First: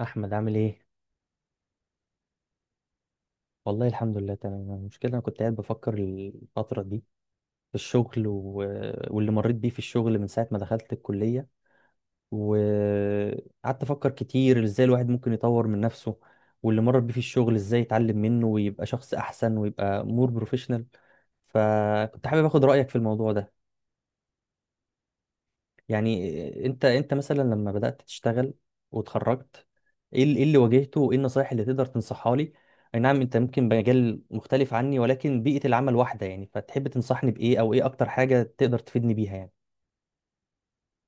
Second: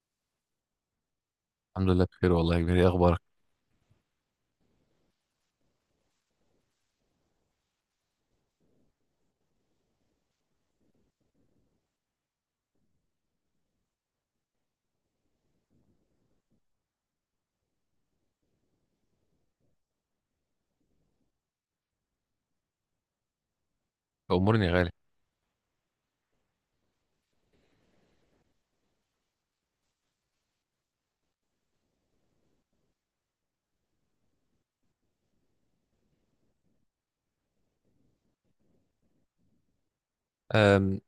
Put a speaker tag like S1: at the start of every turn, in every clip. S1: احمد عامل ايه؟
S2: الحمد لله بخير والله يا كبير. ايه اخبارك؟
S1: والله الحمد لله تمام. المشكله انا كنت قاعد بفكر الفتره دي في الشغل واللي مريت بيه في الشغل من ساعه ما دخلت الكليه، وقعدت افكر كتير ازاي الواحد ممكن يطور من نفسه، واللي مر بيه في الشغل ازاي يتعلم منه ويبقى شخص احسن ويبقى مور بروفيشنال. فكنت حابب اخد رايك في الموضوع ده.
S2: امورني يا غالي.
S1: يعني انت مثلا لما بدأت تشتغل واتخرجت، إيه اللي واجهته وايه النصايح اللي تقدر تنصحها لي؟ اي نعم انت ممكن بمجال مختلف عني، ولكن بيئة العمل واحدة، يعني فتحب تنصحني بايه او ايه اكتر حاجة تقدر تفيدني بيها يعني؟
S2: أم،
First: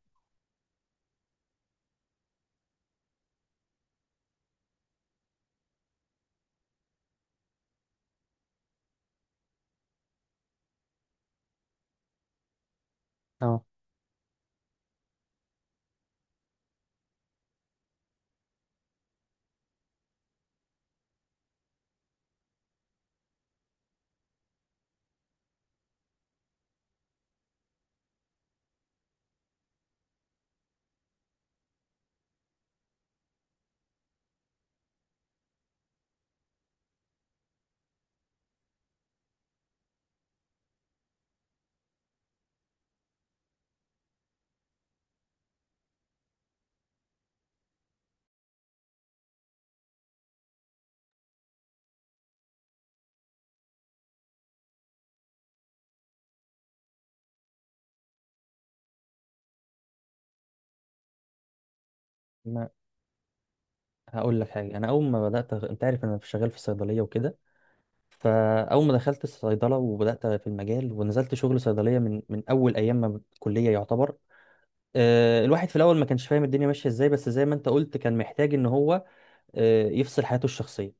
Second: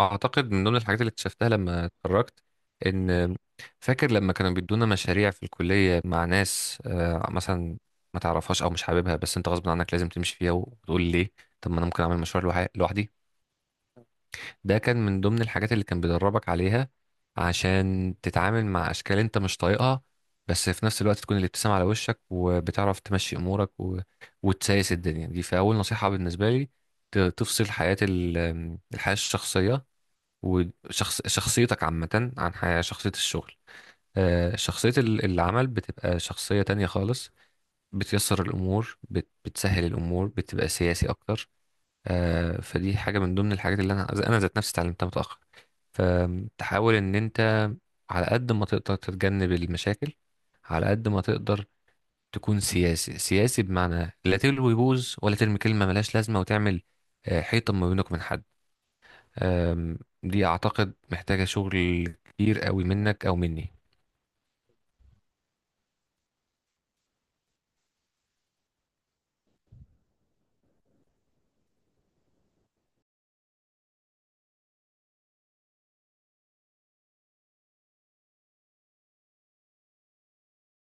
S2: اعتقد من ضمن الحاجات اللي اكتشفتها لما اتخرجت ان فاكر لما كانوا بيدونا مشاريع في الكليه مع ناس، مثلا ما تعرفهاش او مش حاببها، بس انت غصب عنك لازم تمشي فيها وتقول ليه طب ما انا ممكن اعمل مشروع لوحدي.
S1: اه،
S2: ده كان من ضمن الحاجات اللي كان بيدربك عليها عشان تتعامل مع اشكال انت مش طايقها، بس في نفس الوقت تكون الابتسامة على وشك وبتعرف تمشي امورك وتسايس الدنيا دي. فاول نصيحة بالنسبة لي تفصل حياة الحياة الشخصية وشخص شخصيتك عامة عن حياة شخصية الشغل. شخصية العمل بتبقى شخصية تانية خالص. بتيسر الأمور، بتسهل الأمور، بتبقى سياسي أكتر. فدي حاجة من ضمن الحاجات اللي أنا ذات نفسي اتعلمتها متأخر. فتحاول ان انت على قد ما تقدر تتجنب المشاكل على قد ما تقدر تكون سياسي. سياسي بمعنى لا تلوي بوز ولا ترمي كلمة ملهاش لازمة، وتعمل حيطة ما بينك من حد. دي اعتقد محتاجة شغل كتير
S1: ما
S2: قوي منك او مني.
S1: هقول لك حاجه. انا اول ما بدات، انت عارف انا شغال في الصيدليه وكده، فاول ما دخلت الصيدله وبدات في المجال ونزلت شغل صيدليه من اول ايام ما ب- الكليه يعتبر. الواحد في الاول ما كانش فاهم الدنيا ماشيه ازاي، بس زي ما انت قلت كان محتاج ان هو يفصل حياته الشخصية.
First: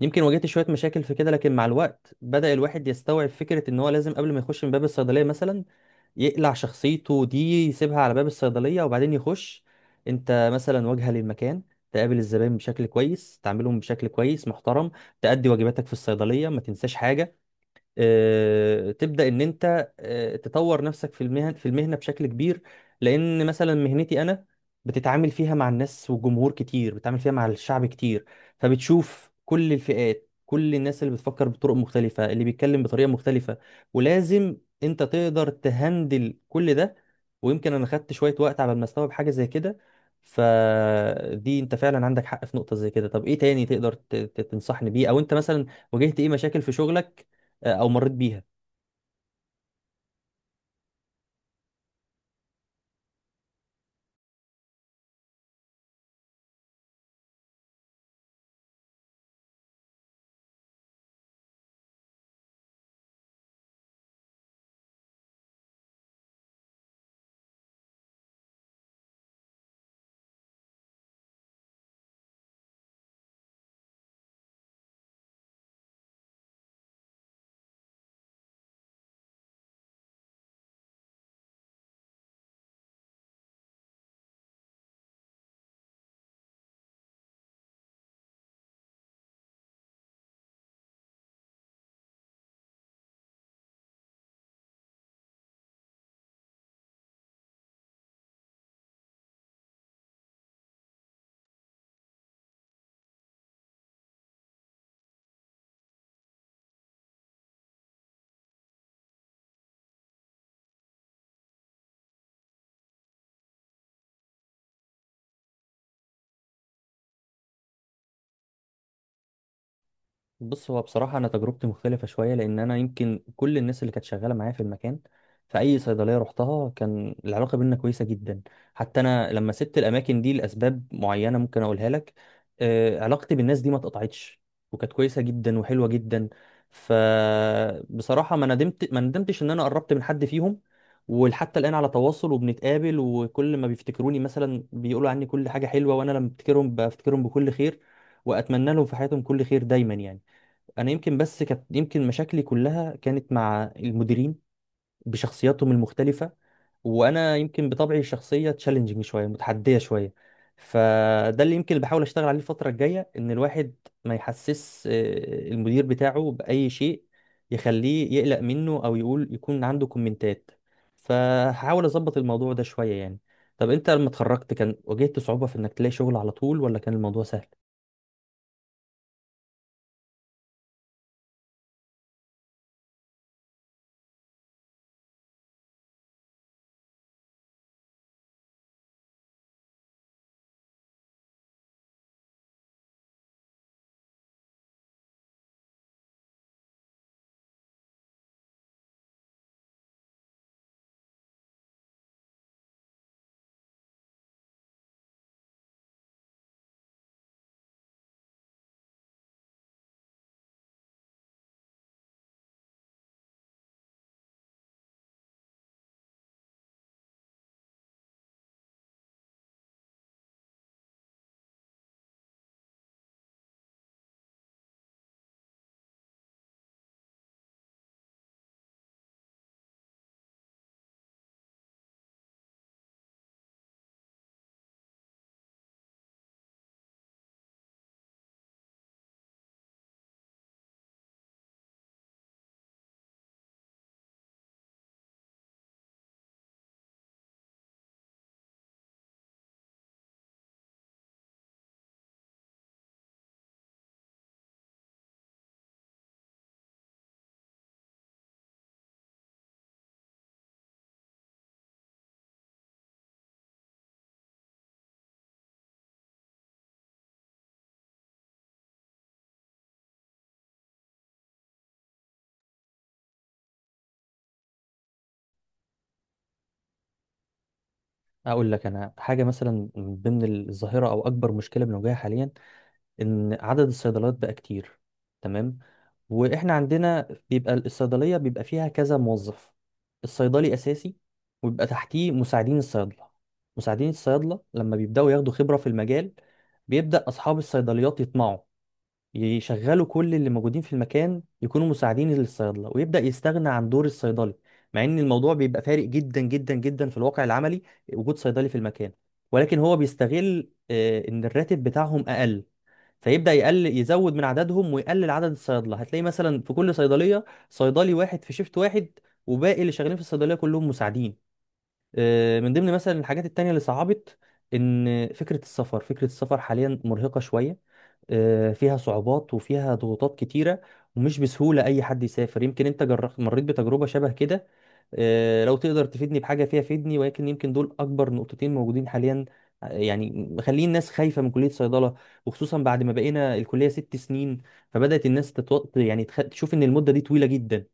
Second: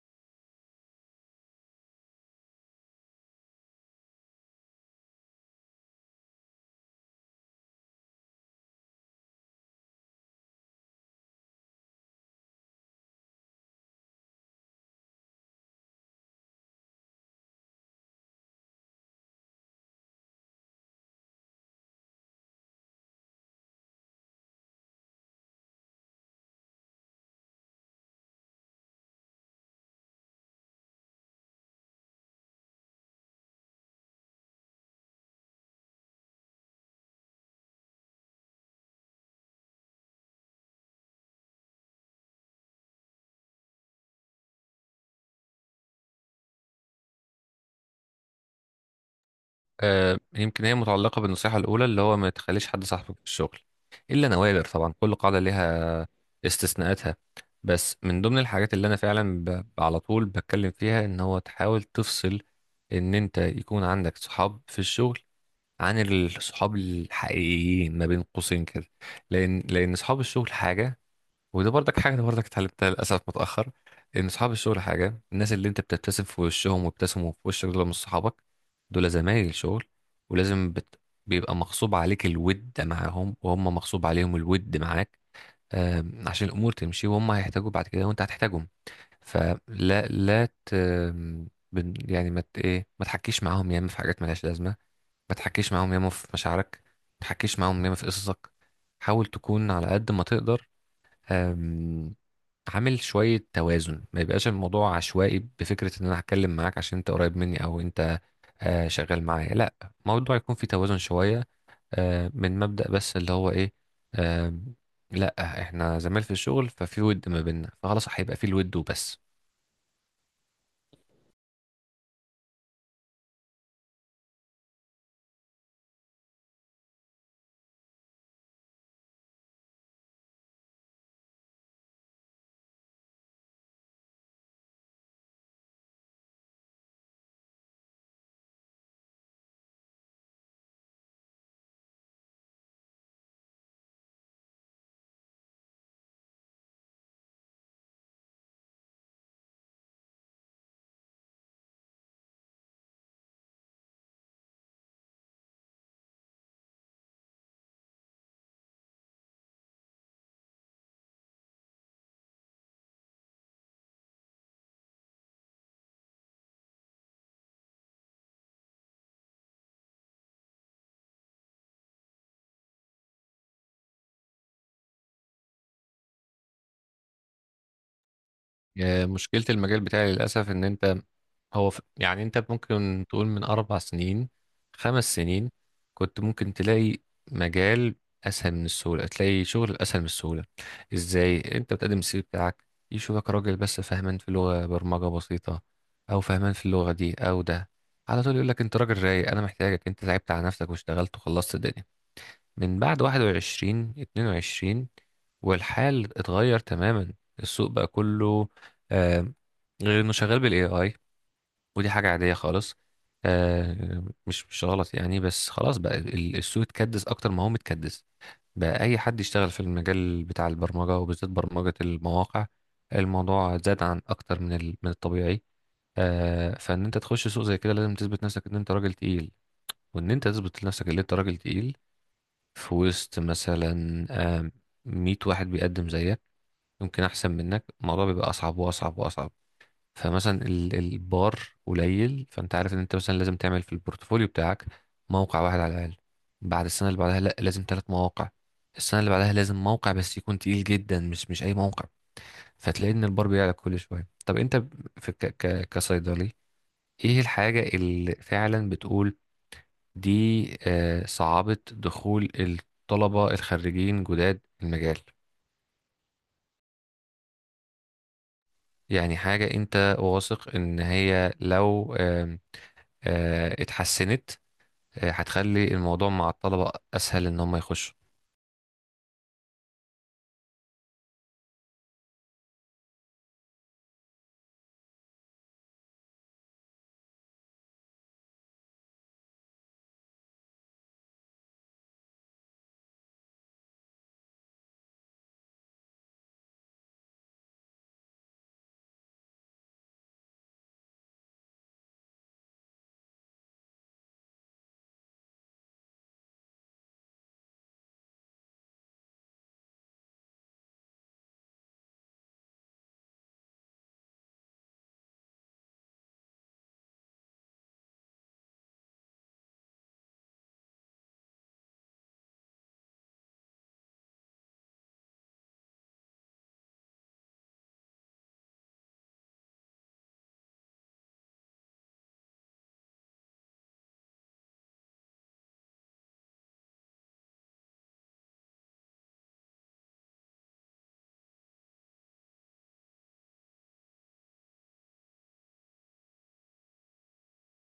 S1: يمكن واجهت شوية مشاكل في كده، لكن مع الوقت بدأ الواحد يستوعب فكرة إن هو لازم قبل ما يخش من باب الصيدلية مثلا يقلع شخصيته دي، يسيبها على باب الصيدلية وبعدين يخش. أنت مثلا واجهة للمكان، تقابل الزبائن بشكل كويس، تعاملهم بشكل كويس محترم، تأدي واجباتك في الصيدلية ما تنساش حاجة. تبدا ان انت تطور نفسك في المهنه بشكل كبير، لان مثلا مهنتي انا بتتعامل فيها مع الناس وجمهور كتير، بتتعامل فيها مع الشعب كتير. فبتشوف كل الفئات، كل الناس اللي بتفكر بطرق مختلفه، اللي بيتكلم بطريقه مختلفه، ولازم انت تقدر تهندل كل ده. ويمكن انا خدت شويه وقت على ما استوعب حاجه زي كده. فدي انت فعلا عندك حق في نقطه زي كده. طب ايه تاني تقدر تنصحني بيه، او انت مثلا واجهت ايه مشاكل في شغلك او مريت بيها؟
S2: يمكن هي متعلقة بالنصيحة الأولى، اللي هو ما تخليش حد صاحبك في الشغل إلا نوادر. طبعا كل قاعدة ليها استثناءاتها. بس من ضمن الحاجات اللي أنا فعلا على طول بتكلم فيها إن هو تحاول تفصل إن أنت يكون عندك صحاب في الشغل عن الصحاب الحقيقيين، ما بين قوسين كده. لأن صحاب الشغل حاجة، وده برضك حاجة أنا برضك اتعلمتها للأسف متأخر. إن صحاب الشغل حاجة، الناس اللي أنت بتبتسم في وشهم وابتسموا في وشك دول مش صحابك، دول زمايل شغل. ولازم بيبقى مغصوب عليك الود معاهم، وهم مغصوب عليهم الود معاك. عشان الأمور تمشي وهم هيحتاجوا بعد كده وأنت هتحتاجهم. فلا لا ت... آم، بن- يعني ما مت... إيه ما تحكيش معاهم ياما في حاجات ملهاش لازمة، ما تحكيش معاهم ياما في مشاعرك، ما تحكيش معاهم ياما في قصصك. حاول تكون على قد ما تقدر عامل شوية توازن، ما يبقاش الموضوع عشوائي بفكرة ان انا هتكلم معاك عشان انت قريب مني او انت شغال معايا. لا، الموضوع يكون فيه توازن شوية، من مبدأ بس اللي هو ايه. آه، لا، احنا زمايل في الشغل ففي ود ما بيننا، فخلاص هيبقى فيه الود وبس.
S1: بص، هو بصراحة أنا تجربتي مختلفة شوية، لأن أنا يمكن كل الناس اللي كانت شغالة معايا في المكان، في أي صيدلية رحتها كان العلاقة بينا كويسة جدا. حتى أنا لما سبت الأماكن دي لأسباب معينة ممكن أقولها لك، علاقتي بالناس دي ما اتقطعتش، وكانت كويسة جدا وحلوة جدا. فبصراحة ما ندمتش إن أنا قربت من حد فيهم، ولحتى الآن على تواصل وبنتقابل. وكل ما بيفتكروني مثلا بيقولوا عني كل حاجة حلوة، وأنا لما بفتكرهم بفتكرهم بكل خير، وأتمنى لهم في حياتهم كل خير دايما يعني. انا يمكن بس كانت يمكن مشاكلي كلها كانت مع المديرين بشخصياتهم المختلفه، وانا يمكن بطبعي الشخصيه تشالنجينج شويه، متحديه شويه. فده اللي يمكن اللي بحاول اشتغل عليه الفتره الجايه، ان الواحد ما يحسس المدير بتاعه باي شيء يخليه يقلق منه، او يقول يكون عنده كومنتات. فهحاول اظبط الموضوع ده شويه يعني. طب انت لما اتخرجت كان واجهت صعوبه في انك تلاقي شغل على طول، ولا كان الموضوع سهل؟
S2: مشكلة المجال بتاعي للأسف إن أنت يعني أنت ممكن تقول من أربع سنين، خمس سنين، كنت ممكن تلاقي مجال أسهل من السهولة، تلاقي شغل أسهل من السهولة. إزاي أنت بتقدم السي في بتاعك، يشوفك راجل بس فاهمان في لغة برمجة بسيطة أو فاهمان في اللغة دي أو ده، على طول يقول لك أنت راجل رايق أنا محتاجك. أنت تعبت على نفسك واشتغلت وخلصت الدنيا. من بعد 21 22 والحال اتغير تماما. السوق بقى كله آه غير انه شغال بالاي اي، ودي حاجة عادية خالص، مش غلط يعني. بس خلاص بقى السوق اتكدس اكتر ما هو متكدس. بقى اي حد يشتغل في المجال بتاع البرمجة وبالذات برمجة المواقع. الموضوع زاد عن اكتر من من الطبيعي. فان انت تخش سوق زي كده لازم تثبت نفسك ان انت راجل تقيل، وان انت تثبت لنفسك ان انت راجل تقيل في وسط مثلا آه، 100 واحد بيقدم زيك يمكن احسن منك. الموضوع بيبقى اصعب واصعب واصعب. فمثلا البار قليل، فانت عارف ان انت مثلا لازم تعمل في البورتفوليو بتاعك موقع واحد على الاقل. بعد السنه اللي بعدها لا، لازم ثلاث مواقع. السنه اللي بعدها لازم موقع بس يكون تقيل جدا، مش اي موقع. فتلاقي ان البار بيعلى كل شويه. طب انت في ك ك كصيدلي ايه الحاجه اللي فعلا بتقول دي صعبة دخول الطلبة الخريجين جداد المجال؟ يعني حاجة انت واثق ان هي لو آم، آه، اتحسنت هتخلي الموضوع مع الطلبة اسهل ان هم يخشوا.
S1: اقول لك انا حاجه، مثلا من ضمن الظاهره او اكبر مشكله بنواجهها حاليا ان عدد الصيدليات بقى كتير. تمام؟ واحنا عندنا بيبقى الصيدليه بيبقى فيها كذا موظف، الصيدلي اساسي، ويبقى تحتيه مساعدين الصيادله. مساعدين الصيادله لما بيبداوا ياخدوا خبره في المجال، بيبدا اصحاب الصيدليات يطمعوا، يشغلوا كل اللي موجودين في المكان يكونوا مساعدين للصيادله، ويبدا يستغنى عن دور الصيدلي، مع ان الموضوع بيبقى فارق جدا جدا جدا في الواقع العملي وجود صيدلي في المكان. ولكن هو بيستغل ان الراتب بتاعهم اقل، فيبدا يقل، يزود من عددهم ويقلل عدد الصيادله. هتلاقي مثلا في كل صيدليه صيدلي واحد في شيفت واحد، وباقي اللي شغالين في الصيدليه كلهم مساعدين. من ضمن مثلا الحاجات التانية اللي صعبت ان فكرة السفر، حاليا مرهقة شوية، فيها صعوبات وفيها ضغوطات كتيرة، ومش بسهولة اي حد يسافر. يمكن انت جربت، مريت بتجربة شبه كده، لو تقدر تفيدني بحاجة فيها فيدني. ولكن يمكن دول اكبر نقطتين موجودين حاليا، يعني مخلين الناس خايفة من كلية صيدلة، وخصوصا بعد ما بقينا الكلية ست سنين. فبدأت الناس تتوط، يعني تشوف ان المدة دي طويلة جدا.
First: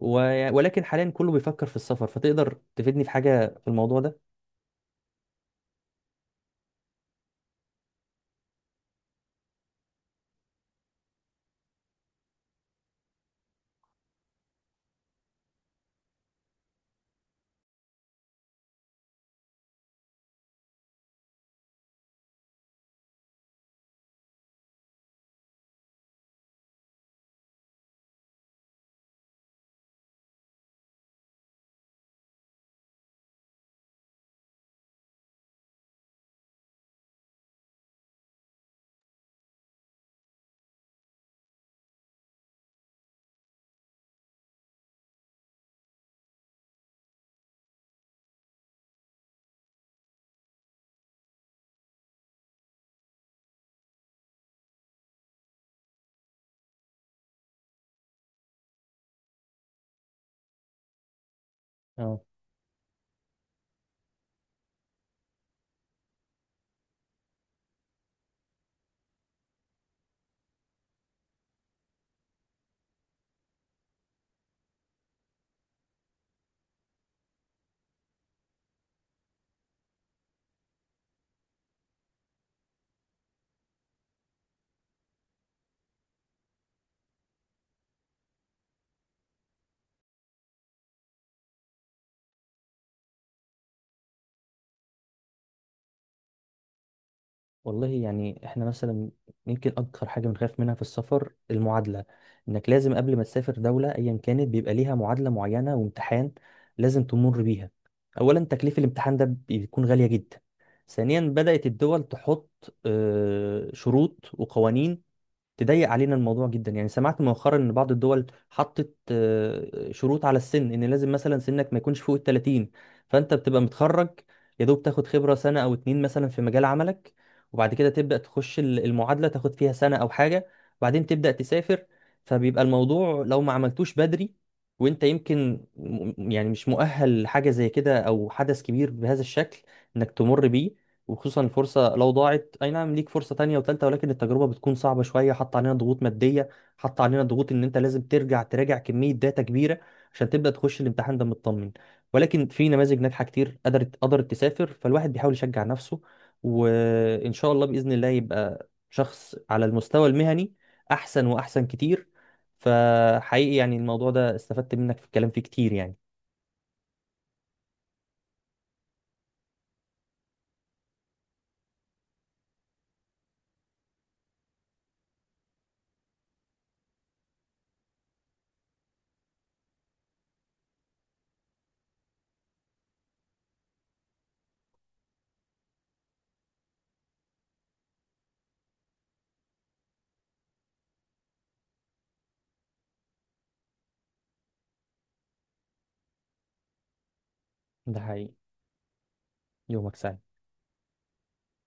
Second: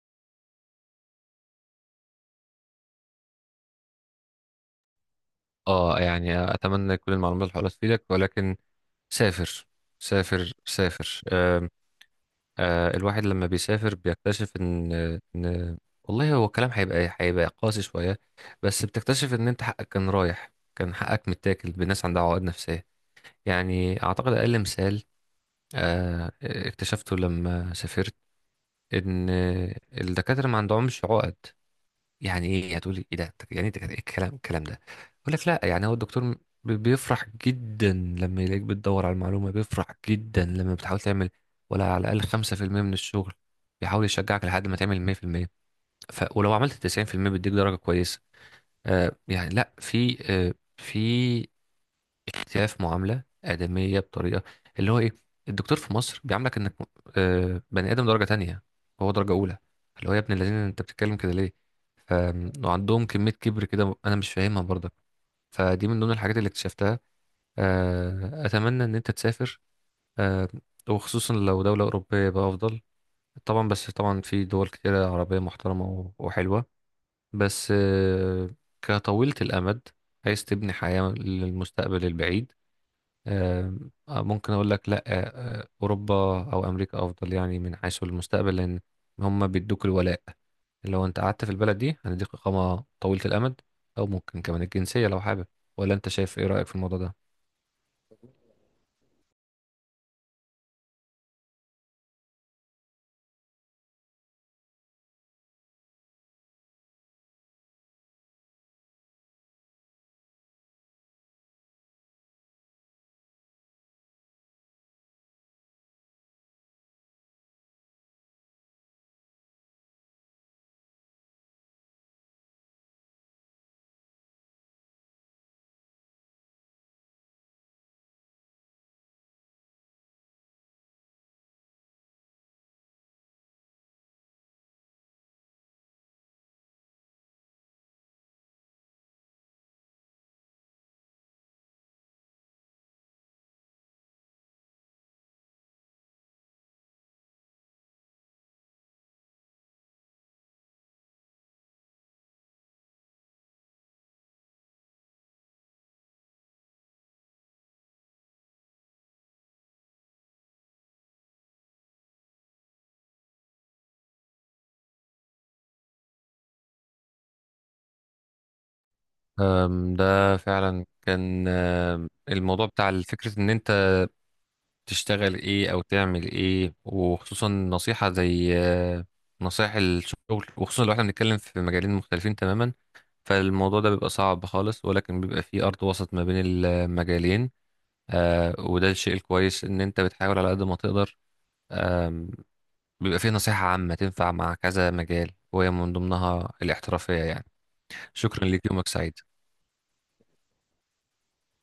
S1: ولكن حاليا كله بيفكر في السفر، فتقدر تفيدني في حاجة في الموضوع ده؟
S2: اه، يعني اتمنى كل المعلومات اللي حولت تفيدك. ولكن سافر. سافر سافر. الواحد لما بيسافر بيكتشف ان والله، هو الكلام هيبقى قاسي شويه، بس بتكتشف ان انت حقك كان رايح، كان حقك متاكل بناس عندها عقد نفسيه. يعني اعتقد اقل مثال اكتشفته لما سافرت ان الدكاتره ما عندهمش عقد. يعني ايه؟ يعني هتقولي ايه ده، ايه الكلام ده؟ اقول لك لا. يعني هو الدكتور بيفرح جدا لما يلاقيك بتدور على المعلومه، بيفرح جدا لما بتحاول تعمل ولا على الاقل 5% من الشغل، بيحاول يشجعك لحد ما تعمل 100%. ف ولو عملت 90% بيديك درجه كويسه. يعني لا، في في شايف معاملة آدمية بطريقة، اللي هو إيه، الدكتور في مصر بيعاملك إنك بني آدم درجة تانية، هو درجة أولى، اللي هو يا ابن الذين أنت بتتكلم كده ليه.
S1: اه،
S2: ف- وعندهم كمية كبر كده أنا مش فاهمها برضك. فدي من ضمن الحاجات اللي اكتشفتها. أتمنى إن أنت تسافر، آه، وخصوصا لو دولة أوروبية بقى أفضل طبعا. بس طبعا في دول كتيرة عربية محترمة وحلوة، بس كطويلة الأمد عايز تبني حياة للمستقبل البعيد. آه، ممكن اقول لك لا، اوروبا او امريكا افضل يعني من حيث المستقبل، لان هم بيدوك الولاء. لو انت قعدت في البلد دي هنديك اقامه طويله الامد، او ممكن كمان الجنسيه لو حابب. ولا انت شايف ايه رايك في الموضوع ده؟
S1: والله يعني احنا مثلا يمكن اكتر حاجة بنخاف منها في السفر المعادلة. انك لازم قبل ما تسافر دولة ايا كانت بيبقى ليها معادلة معينة وامتحان لازم تمر بيها. اولا، تكليف الامتحان ده بيكون غالية جدا. ثانيا، بدأت الدول تحط شروط وقوانين تضيق علينا الموضوع جدا. يعني سمعت مؤخرا ان بعض الدول حطت شروط على السن، ان لازم مثلا سنك ما يكونش فوق ال 30. فانت بتبقى متخرج، يا دوب تاخد خبرة سنة او اتنين مثلا في مجال عملك، وبعد كده تبدأ تخش المعادلة، تاخد فيها سنة او حاجة، وبعدين تبدأ تسافر. فبيبقى الموضوع لو ما عملتوش بدري، وانت يمكن يعني مش مؤهل لحاجة زي كده، او حدث كبير بهذا الشكل انك تمر بيه. وخصوصا الفرصة لو ضاعت، أي نعم ليك فرصة تانية وتالتة، ولكن التجربة بتكون صعبة شوية. حط علينا ضغوط مادية، حط علينا ضغوط إن أنت لازم ترجع تراجع كمية داتا كبيرة عشان تبدأ تخش الامتحان ده مطمن. ولكن في نماذج ناجحة كتير قدرت تسافر، فالواحد بيحاول يشجع نفسه، وإن شاء الله بإذن الله يبقى شخص على المستوى المهني أحسن وأحسن كتير. فحقيقي يعني الموضوع ده استفدت منك في الكلام فيه كتير يعني.
S2: ده فعلا كان الموضوع بتاع فكرة ان انت تشتغل ايه او تعمل ايه، وخصوصا نصيحة زي نصائح الشغل، وخصوصا لو احنا بنتكلم في مجالين مختلفين تماما. فالموضوع ده بيبقى صعب خالص ولكن بيبقى فيه أرض وسط ما بين المجالين. وده الشيء الكويس إن أنت بتحاول على قد ما تقدر. آم، بيبقى فيه نصيحة عامة تنفع مع كذا مجال وهي من ضمنها الاحترافية يعني.
S1: ده حقيقي.
S2: شكرا ليك، يومك سعيد.
S1: يومك سعيد.